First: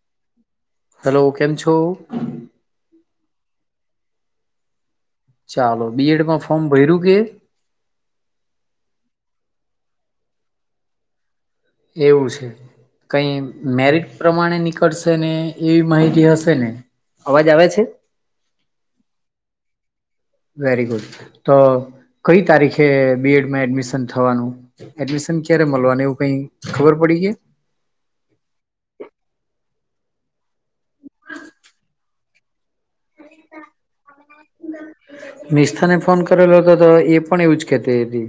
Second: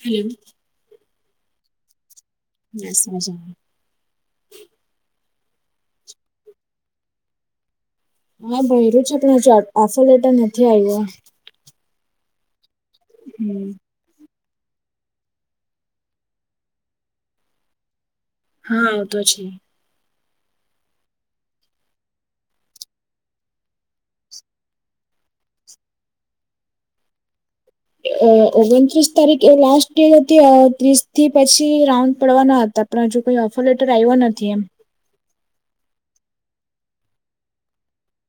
Hello hello, કેમ છો? બસ, મજામાં. ચાલો, બીએડમાં ફોર્મ ભયરૂ કે? હા ભયર્યું છે પણ હજુ આફો લેટ નથી આવ્યો એવું છે કઈ હમ મેરિટ પ્રમાણે નીકળશે ને એવી માહિતી હશે ને અવાજ આવે છે હા વેરી ગુડ તો કઈ તારીખે બીએડમાં એડમિશન થવાનું એડમિશ ચ્યારે મળવાની એવું કઈ ખબર પડી કે એ અ ઓગણત્રીસ તારીખે લાસ્ટ ડે હતી અ ત્રી હ જો કોઈ ઓફર લેટર આયવો નથી એમ મિશ્થા ને ફોન કરેલો હતો તો એ પણ એવુંજ કેતી હતી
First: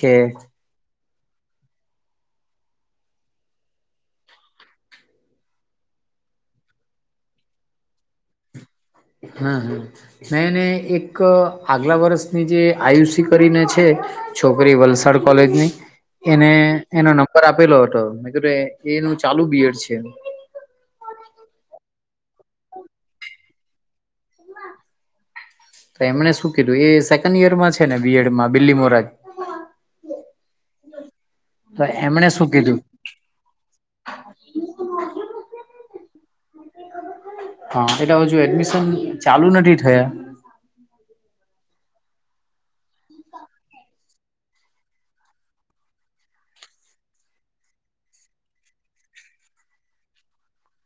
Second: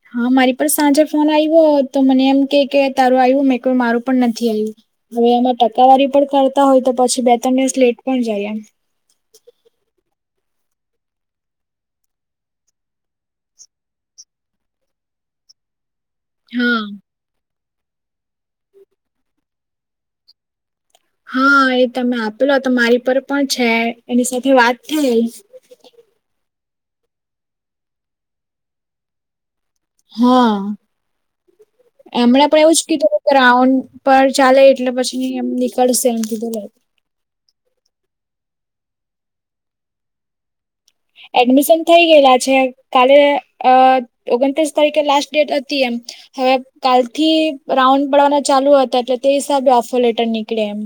કે હા મારી પર સાંજે ફોન આયવો તો મને એમ કે કે તારું આયવુ ને એટલું મારું પણ નથી આયવુ હવે આમાં ટકાવારી પણ કારતા હોય તો પછી બે ત્રણ લેટ પણ જાય એમ હા હ મેંને એક આગલા વર્ષની જે આયુષી કરીને છે છો એને હા. એનો નંબર આપેલો હતો મે કીધું એ એનું ચાલુ બીયડ છે હા એ તમે આપેલો હતો મારી પર પણ છે એની સાથે વાત થઈ કીડુ એ સેકન્ડ યરમાં છે ને બીએડમાં બીલી મોરાજ હા એમણે પણ એવુંજ કીધું ગ્રાઉન્ડ પર ચાલે એટલે પછીની એમ નીકળસ થેન્ક યુ ડુલેદ હા એટલે હવે હજુ એડમિશન ચાલુ નથી થયા એડમિશન થઈ ગયેલા છે કાલે અ ઓગણત્રીસ તારીખે લાસ્ટ ડેટ હતી એમ હવે કાલથી રાઉન્ડ પડવાના ચાલુ હતા તેટલે તે હિસાબ આફો લેટર નીકળે એમ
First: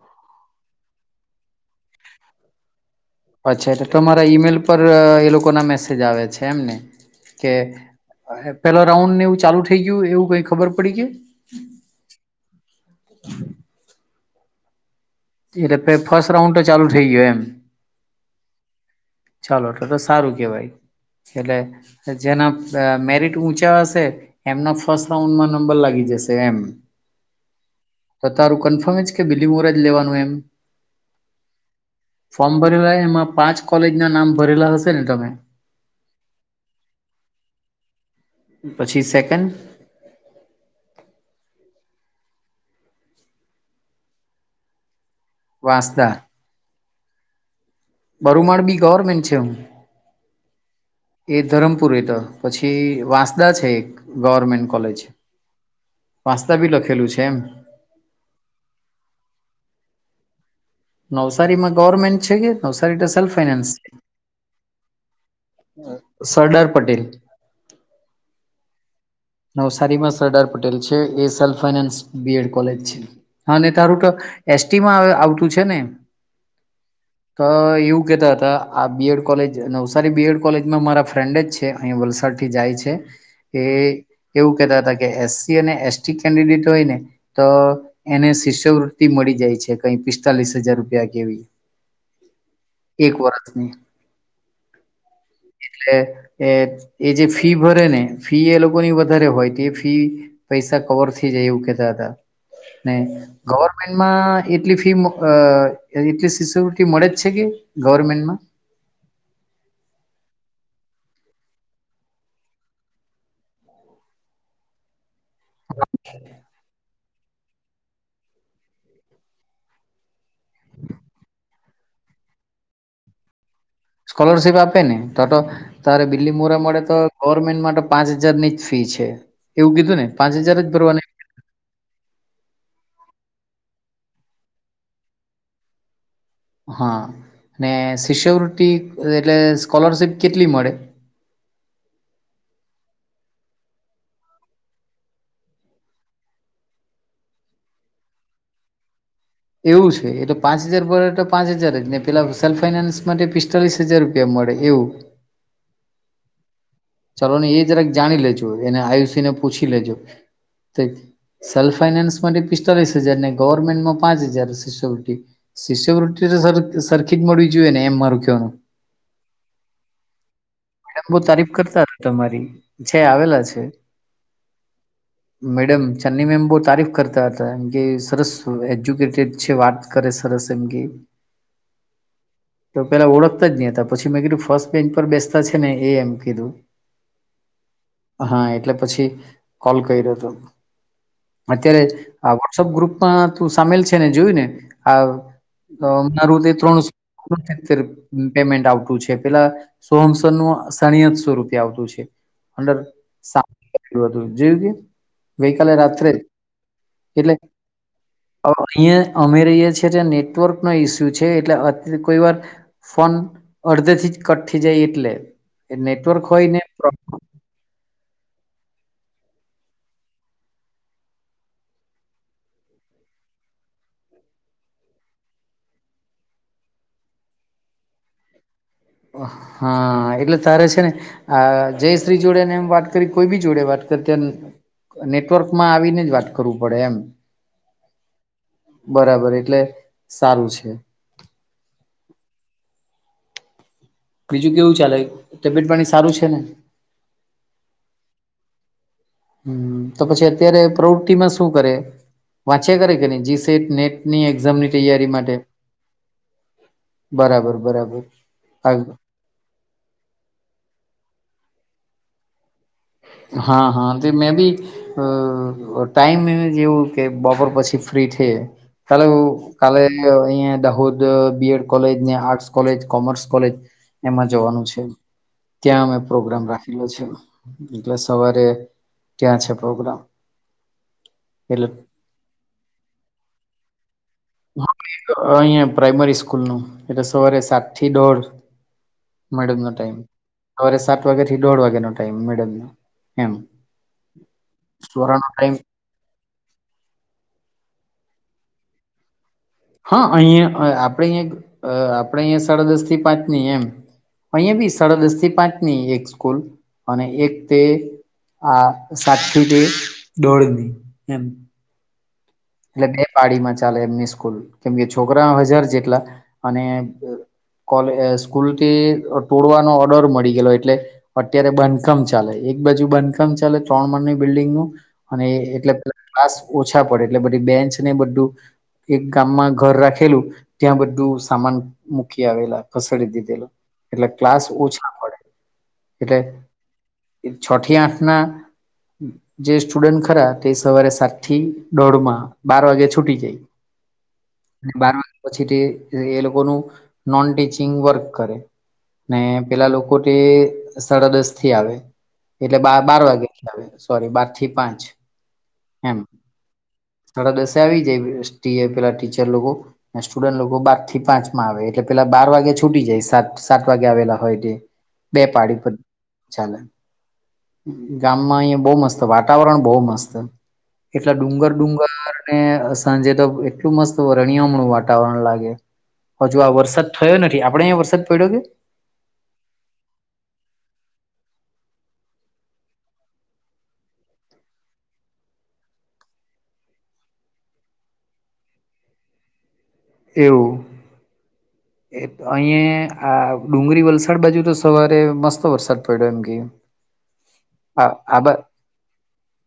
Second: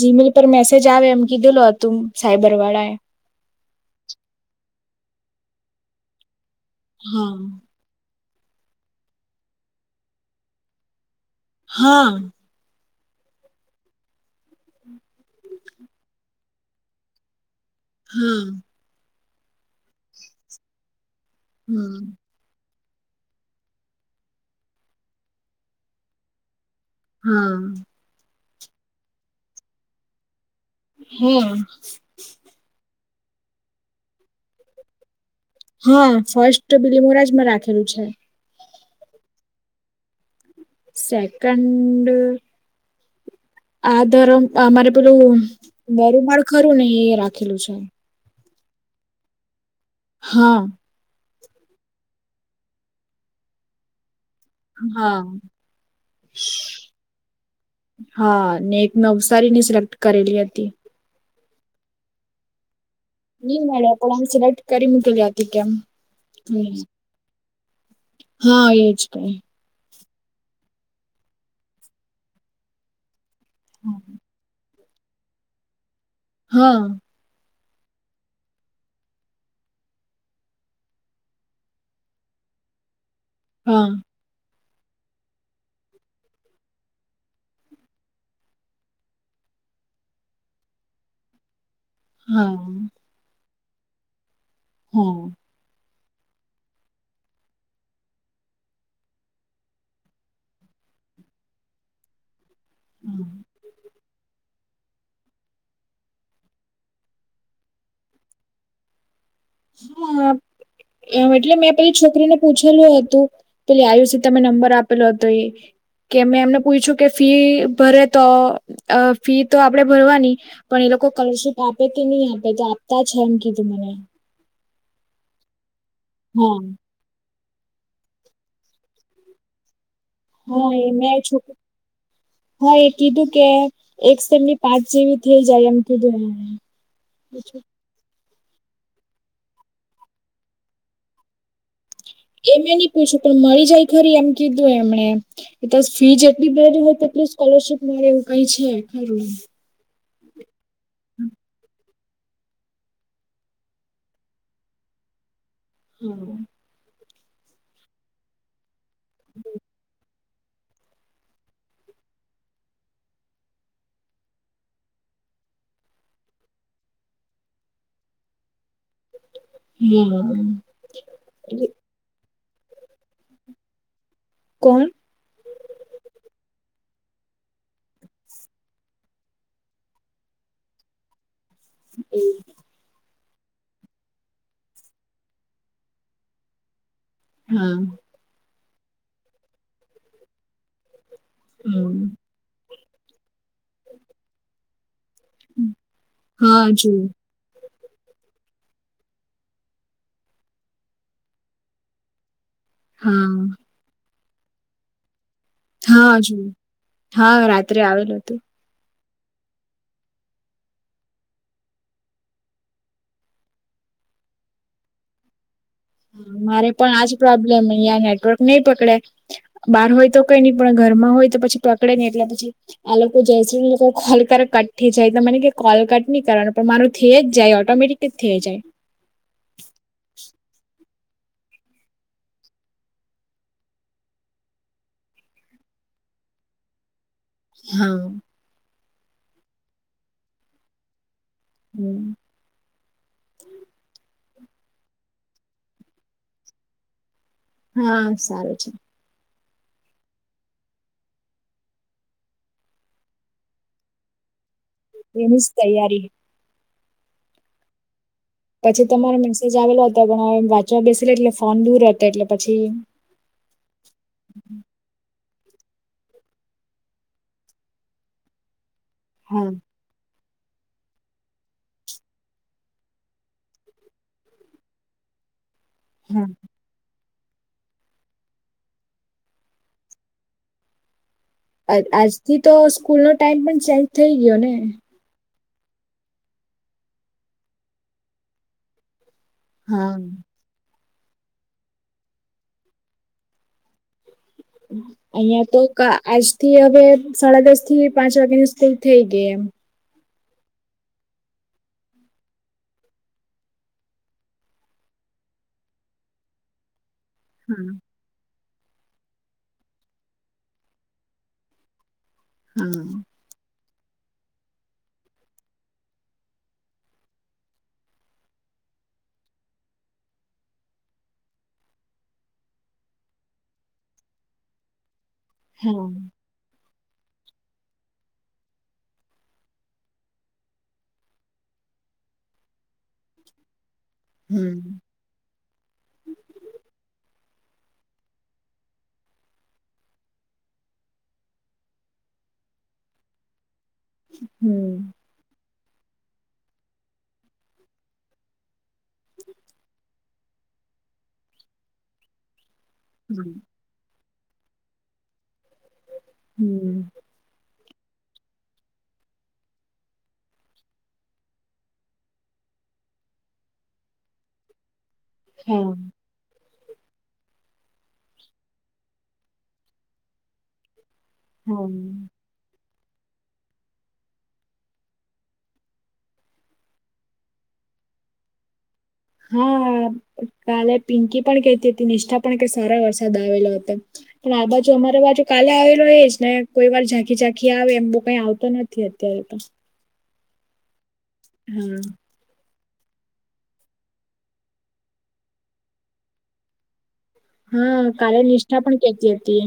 જીમેલ પર મેસેજ આવે એમ કીધેલો હતું સાયબર વાળા એ અચ્છા તો તમારા ઈમેલ પર એ લોકો ના મેસેજ આવે છે એમને હા કે પેલો રાઉન્ડ ને એવું ચાલુ થઇ ગયું એવું કઈ ખબર પડી કે હા [inaudible] [unintelligible] હા ચાલો તો તો સારું કેવાય એટલે હમ જેના અ મેરિટ ઊંચા હશે એમના ફર્સ્ટ રાઉન્ડમાં નંબર લાગી જશે એમ હા તો તારું કન્ફર્મ જ કે બિલી મોર જ લેવાનું એમ ફોર્મ હ ભરેલા એમાં પાંચ કોલેજ ના નામ ભરેલા હશે ને તમે હા ફર્સ્ટ બીલી મોરાજમાં રાખેલું છે પછી સેકન્ડ સેકન્ડ આ ધરમ આ અમારે પેલું વાંસદા બરુંમાળ ખરું ને એ રાખેલું છે બરુંમાળ બી ગવર્મેન્ટ છે હા એ ધરમપુર રેતો હ પછી વાંસદા છે એક ગવર્મેન્ટ કોલેજ હા વાંસદા બી લખેલું છે એમ હા ને એક નવસારીની સિલેક્ટ કરેલી હતી નવસારી માં ગવર્મેન્ટ છે કે નવસા તે સન નહી ફાયનાન્સ મળે પણ આમ સિલેક્ટ કરી મૂકેલી હતી કેમ સરદાર પટેલ [inaudible] હા એજ કઈ નવસારીમાં સરદાર પટેલ છે એ સલ ફાઈનાન્સ બીએડ કોલેજ છે. હા અને તારું તો એસટીમાં આ આવતું છે ને. હા. તો એવું કહેતા હતા આ બીએડ કોલેજ નવસારી બીએડ કોલેજમાં મારા ફ્રેન્ડ જ છે. અહીં વલસાડ થી જાય છે એ હા એવું કહેતા હતા કે એસસી અને એસટી કેન્ડિડેટ હોય ને તો એને શિષ્યવૃતિ મ મળી જાય છે. કઈ પિસ્તાલીસ હજાર રૂપિયા કેવી હા એક વર્ષની હમ્મ. એટલે એ જે ફી ભરે ને ફી એ લોકો. ની વધારે હોય તે ફી પૈસા કવર થઈ જાય એવું કહેતા હતા. ને ગવર્મેન્ટમાં એટલી ફી અ એટલી શિષ્યવૃતિ મળે જ છે કે ગવર્મેન્ટમાં. [inaudible] હા. એમ એટલે મેં પેલી છોકરીને પૂછેલું હતું પેલી આયુષી તમે નંબર આપેલો હતો. તો એ કે મેં એમને પૂછ્યું. કે ફી ભરે તો અ ફી તો આપડે ભરવાની પણ એ લોકો સ્કોલરશીપ આપે નહી આપે તો આપતા છે એમ કીધું. મને સ્કોલરશીપ આપે ને તોતો તારે બિલ્લી હા મોરા મળે તો ગવર્મેન્ટ માટે પાંચ હજારની જ ફી છે એવું કીધું ને. પાંચ હજાર જ હા એ ભરવાની મેં છોક હા એ કીધું કે એક સેમની પાંચ જેવી થઈ જાય એમ કીધું. એમણે. હા અને શિષ્યવૃત્તિ એટલે સ્કોલરશીપ કેટલી મળે? એમે ની પૂછ્યું પણ મળી જાય ખરી એમ કીધું એમણે એસ ફી જેટલી ભરેલી હોય તે ટલું સ્કોલરશીપ મળે એવું કઈ છે ખરું. એ તો પાંચ હજાર ભરે તો પાંચ હજાર જને પેલા સેલ્ફ ફાઈનાન્સ માટે પિસ્તાલીસ હજાર રૂપિયા મળે એવું. હમ્મ. ચાલો ને એ જરાક જાણી લેજો એને આયુષી ને પૂછી લેજો. સેલ્ફ ફાઈનાન્સમાંથી પિસ્તાલીસ હજારને ગવર્મેન્ટમાં પાંચ હજાર શિષ્યવૃતિ શિષ્યવૃતિ સરખી જ મળવી જોઈએ ને એમ મારુ કેવાનું. હમ્મ. બહુ તારીફ કરતા હતા તમારી છે આવેલા છે. કોણ મેડમ ચાંદની મેમ બો તારીફ કરતા હતા એમ કે સરસ એજ્યુકેટેડ છે. વાત કરે સરસ એમ કે તો પેલા ઓળખતા જ ની હતા પછી મેં કીધું ફર્સ્ટ બેન્ચ પર બેસતા છે ને એ હા હા એટલે પછી કોલ કર્યો હતો. અત્યારે હા વોટ્સઅપ ગ્રુપમાં તું સામેલ છે ને જોયું ને. હ મારું તે હા ત્રણસો જો સીતેર પેમેન્ટ આવતું છે. પેલા સોહમ સરનું સાડી આઠશો રૂપિયા આવતું છે. અંદર હા [unintelligible] હતું જોયું કે ગઈકાલે રાત્રે હા જો એટલે હા રાત્રે આવેલું હતું અહિયે અમે રિએ છીએ ત્યા નેટવર્ક નો ઈસ્યુ છે. એટલે અ કોઈ વાર ફોન અડધે થી જ કટ થે જાય એટલે. નેટવર્ક હોય ને મારે પણ આજ પ્રોબ્લેમ અહીંયા. નેટવર્ક નઈ પકડે બહાર હોય તો કઈ નહી પણ ઘરમાં હોય તો પછી પકડે નહી એટલે પછી આ લોકો જય શ્રી ને એ લોકો કોલ કર કટથી જાય તો મને કે કોલ કટ નહી કરવાનું પણ મારું થઈ જાય ઓટોમેટિક થે જાય હા એટલે તારે છે ને આ જયશ્રી જોડે ને એમ વાત કરી કોઈ બી જોડે વાત કરી નેટવર્કમાં આવીને જ વાત કરવું પડે, એમ હા બરાબર એટલે સારું છે. હું. બીજું કેવું ચાલે તબિયત પાણી સારું છે, ને હા સારું છે. હું તો પછી અત્યારે પ્રવૃતિ માં શું કરે? વાંચ્યા કરે કેની જીસેટ નેટની એક્ઝામની તૈયારી માટે તેની જ તૈયારી બરાબર બરાબર પછી તમારો મેસેજ આવેલો હતો પણ હવે વાંચવા બેસેલી એટલે ફોન દૂર હતો એટલે પ હા હા તે મેં બી અ ટાઈમ એ જેવું કે બપોર પછી ફ્રી છે, કાલે હા કાલે અહીંયા દાહોદ બીએડ કોલેજ ને આર્ટસ કોલેજ, કોમર્સ કોલેજ એમાં જવાનું છે, ત્યાં અમે હા પ્રોગ્રામ રાખેલો છે. એટલે સવારે ત્યાં છે, પ્રોગ્રામ એટલે આ આજથી તો સ્કૂલનો ટાઈમ પણ ચેન્જ થઈ ગયો ને અહીંયા પ્રાઈમરી સ્કૂલનું એટલે સવારે સાત થી દોઢ મેડમનો હા ટાઈમ હવારે સા વાગ્યા થી દોઢ વાગ્યા નો ટાઈમ મેડમ એમ. સોરા નો અહિયાં ટાઈમ તો આજ થી હવે સાડા દસ થી પાંચ વાગ્યા ની સ્કૂલ થઈ ગઈ એમ હા અહીયાંયા આપણે અહીંયા આપણે અહીંયા સાડા દસ થી પાંચ ની એમ અહીયા બી સાડા દસ થી પાંચ ની એક સ્કૂલ અને એક તે હા આ સાતથી તે દોઢની એમ એટલે બે પાડીમાં ચાલે એમની સ કુલ કેમકે છોકરા હજાર જેટલા અને કોલ એ સ્કૂલથી ટોડવાનો ઓર્ડર મળી ગેલો એટલે અત્યારે બાંધકામ ચાલે એક બાજુ બાંધકામ ચાલે ત્રણ માળની બિલ્ડીંગ નું અને એટલે હા પેલા ક્લાસ ઓછા પડે એટલે બધી બેન્ચ ને બધું એક ગામમાં ઘર રાખેલું ત્યાં બધું સામાન મૂકી આવેલા ખસેડી દીધેલું એટલે ક્લાસ હમ ઓછા પડે એટલે છ થી આઠ ના જે સ્ટુડન્ટ ખરા તે સવારે સાતથી દોઢ માં બાર વાગે છૂટી જઈ અને હમ. બાર વાગ્યા પછી તે એ લોકોનું નોન ટીચિંગ વર્ક કરે ને પેલા લોકો તે સાડા દસ થી આવે એટલે બા બાર વાગેથી આવે સોરી બા થી પાંચ એમ હમ સાડા દસ. આવી જાય પેલા ટીચર લોકો સ્ટુડન્ટ લોકો બાર થી પાંચ માં આવે એટલે પેલા બાર વાગે. છૂટી જાય સાત- સાત વાગે આવેલા હોય તે બે પાડી પર હા ચાલે. ગામમાં અહિયાં બહુ મસ્ત વાતાવરણ બહુ મસ્ત એટલે. હા. ડુંગરને સાંજે તો એટલું મસ્ત વરણિયામણું વાતાવરણ લાગે. હજુ આ વરસાદ થયો નથી આપડે અહીંયા વરસાદ પડ્યો કે. હા કાલે પિંકી પણ કતી હતી નિષ્ઠા પણ કે સારા વરસાદ આવેલો હતો. પણ આ બાજુ અમારી બાજુ કાલે આવેલો એ જ ને કોઈ વાર ઝાંખી -ઝાંખી આવે એમ બહુ કઈ આવતો નથી. અત્યારે તો. એવું. હા. એ અહીં આ ડુંગળી વલસાડ બાજુ તો સવારે મસ્ત વરસાદ પડ્યો એમ કે. હા આ કાલે બા નિષ્ઠા પણ કેતી હતી.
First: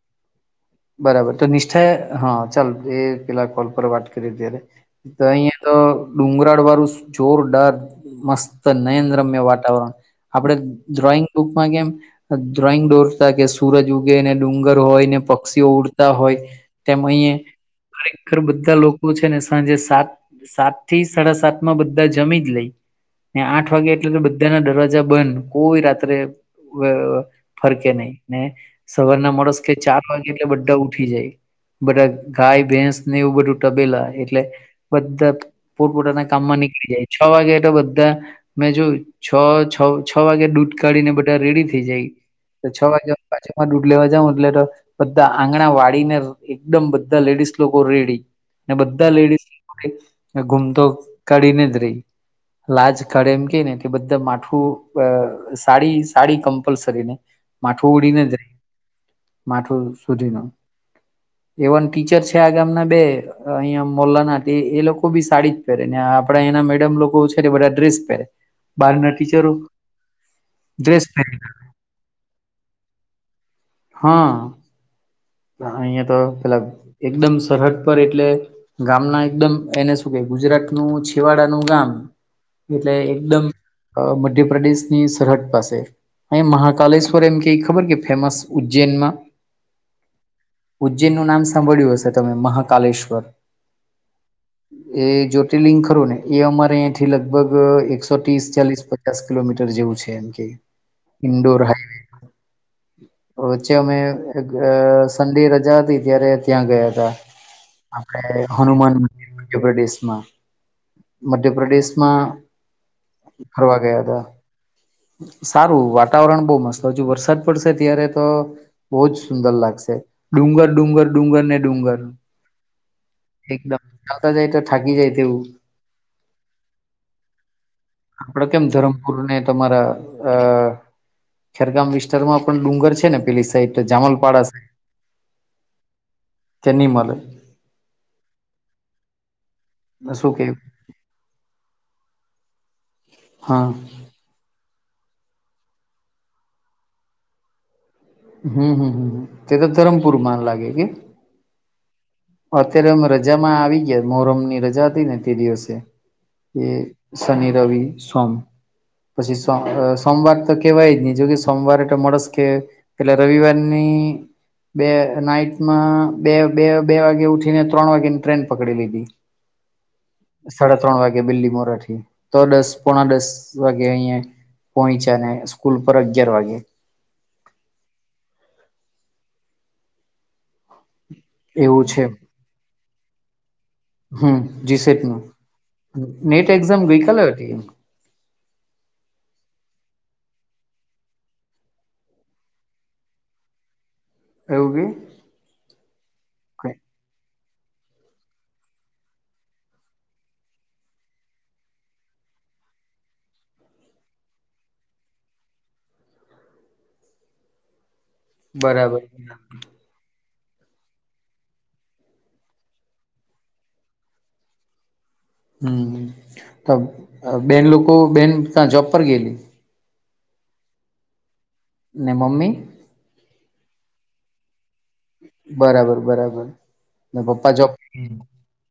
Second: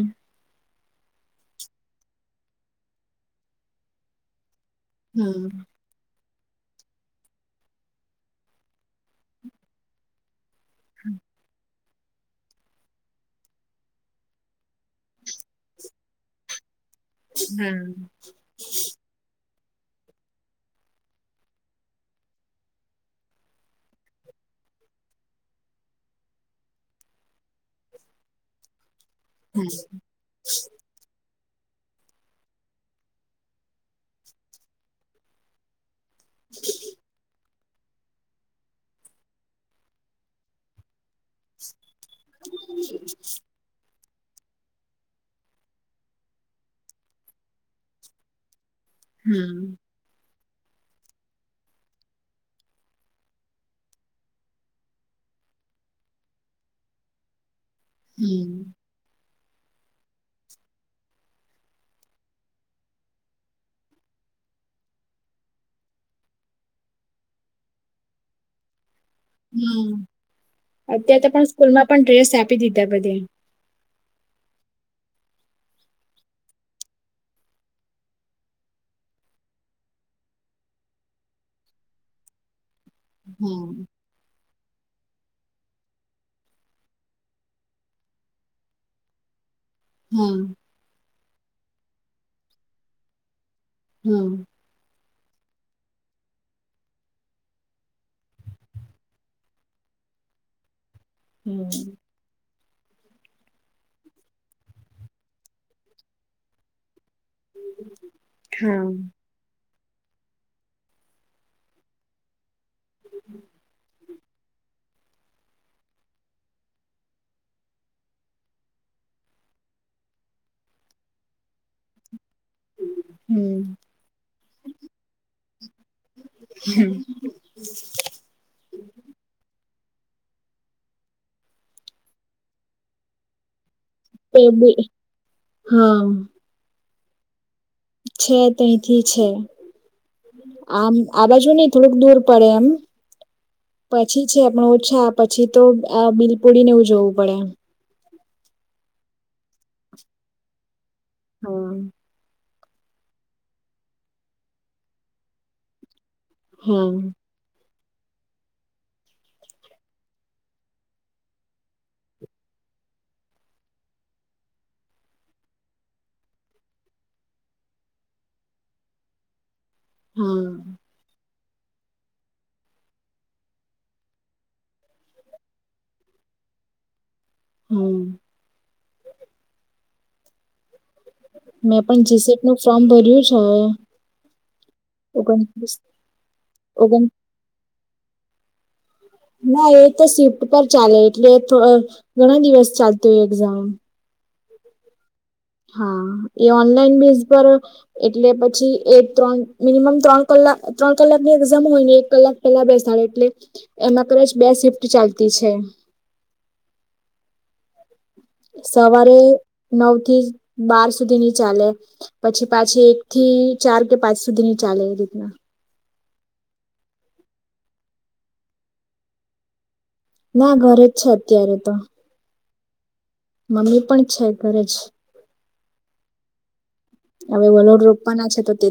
બરાબર તો નિષ્ઠા હા ચાલ એ પેલા કોલ પર વાત કરી ત્યારે તો હા અહીયાં તો ડુંગરાળ વાળું જોરદાર મસ્ત નયન રમ્ય વાતાવરણ આપણે ડ્રોઈંગ બુકમાં કેમ ડ્રોઈંગ દોરતા કે સૂરજ ઉગેને ડુંગર હોય ને પક્ષીઓ ઉડતા હોય તેમ અહીંએ હા ખરેખર બધા લોકો છે ને સાંજે સાત સાત થી સાડા સાતમાં બધા જમી જ લઈ. ને આઠ વાગે એટલે તો બધાના દરવાજા બંધ કોઈ રાત્રે અ ફરકે નહીં ને સવારના મણસ કે ચાર વાગે એટલે બધા ઉઠી જાય. બધાં ગાય ભેંસને એવું બધું તબેલા એટલે બધાં પોતપોતાના કામમાં નીકળ છ વાગે તો બધા મેં જોયું છ છ છ વાગે દૂટ કાઢી ને બધા રેડી થઈ જાય. તો છ વાગ્યામાં પાછામાં દૂઢ લેવા જાઉં એટલે તો બધા આંગણા વાળીને એકદમ બધા લેડીસ લોકો રેડી. ને બધા લેડીસ હા. લોકોએ ગુમતો કાઢીને જ રે. લાજ કાઢે એમ કે ને એટલે બધા માઠું અ સાડી સાડી કમ્પલસરીને માથું ઉડીને જાય હમ માથું સુધીમાં એવન ટીચર છે આ ગામના બે અહિયાં મોલ્લાના તે એ લોકો બી સાડી જ પહેરેને આ આપણે અહીંના મેડમ લોકો છે તે બધા ડ્રેસ પહેરે બારના હમ અત્યારે તો પહેરે પણ સ્કૂલમાં પણ ડ્રેસ આપી દીધા બધે. હહ અહિયાં તો પેલા એકદમ સરહદ પર એટલે ગામના એકદમ એને શું કે ગુજરાત નું છેવાડાનું ગામ એટલે એકદમ હમ અ મધ્ય પ્રદેશની સરહદ પાસે અહીં મહાકાલેશ્વર એમ કે ઈ ખબર કે ફેમસ ઉજ્જૈનમાં. હહ જેનું નામ સાંભળ્યું હશે તમે મહાકાલેશ્વર. હમ એ જ્યોતિર્લિંંગ ખરું ને એ અમારે અહીંથી લગભગ એકસો ત્રીસ ચાલીસ પચાસ કિલોમીટર જેવું છે એમ કે ઇન્ડોર હમ હાઈવે વચ્ચે અમે અ સન્ડે રજા હતી ત્યારે ત્યાં ગયાતા. આપડે હા હનુમાન મંદિર મધ્યપ્રદેશમાં મધ્યપ્રદેશમાં ફરવા ગયાતા. સારું વાતાવરણ બહુ મસ્ત હજુ વરસાદ પડશે ત્યારે તો બહુ જ સુંદર લાગશે. ડુંગર ડુંગર ડુંગર ને ડુંગર હમ એકદમ જાતા જાય તો થાકી જાય તેવું. તે આપડે કેમ ધરમપુરને ત તમારા અ ખેરગામ વિસ્તારમાં પણ ડુંગર છે ને પેલી સાઈડ તે જામલપાડા સાઇડ બી હા ત્યાં ની મલે. છે તેથી છે. શું કે આમ આ બાજુની થોડુંક દૂર પડે એમ. હા પછી છે પણ ઓછા પછી તો આ બિલપુડીને એવું જોવું પડે એમ. હમ હમ હમ તે તો ધરમપુર માન લાગે કે? હહ અત્યારે અમે રજામાં આવી ગયા મોહરમની રજા હતી ને તે દિવસે. એ હા શનિ રવિ. સોમ પછી સોમ અ સોમવાર તો કેવાય જ નહી જો કે સોમવારે એ તો મળસ કે એેટલે રવિવારની બે નાઈટમાં બે બે બે વાગે ઉઠીને ત્રણ વાગેની ટ્રેન પકડી લીધી. હા સાડા ત્રણ વાગે બિલ્લી મોરાઠી તો દસ પોણા દસ વાગે અહીંયા પોઇચાને સ્કૂલ પર અગિયાર વાગે હમ મેં એવું છે પણ જી સી પ નું ફોર્મ ભર્યું છે. હમ જી સેટ નું ઓગણ નીત એક્ઝામ ઓગણ ગઈકાલે હતી એમ ના એ તો સ્વિફ્ટ પર ચાલે એટલે અહહ ઘણા દિવસ ચાલતું હોય એક્ઝામ એવુ કે હા એ ઓનલાઈન બેઝ પર અહહ એટલે પછી એ ત્રણ મિનિમમ ત્રણ કલાક ત્રણ કલાકની એક્ઝામ હોય ને એક કલાક પેલા બેસે એટલે એમાં કદાચ બે શિફ્ટ ચાલતી છે. બરાબર સવારે નવ થી બાર સુધીની ચાલે પછી પાછી એક થી ચાર કે પાંચ સુધી ની ચાલે એ રીતના હમ બેન લોકો બેન ક્યા જોબ પર ગેલી ના ઘરે જ છે. અત્યારે તો ને મમ્મી મમ્મી પણ છે ઘરે જ બરાબર બરાબર ને હવે પપ્પા જોબ વલોડ રોપવા હમ ના છે તો તે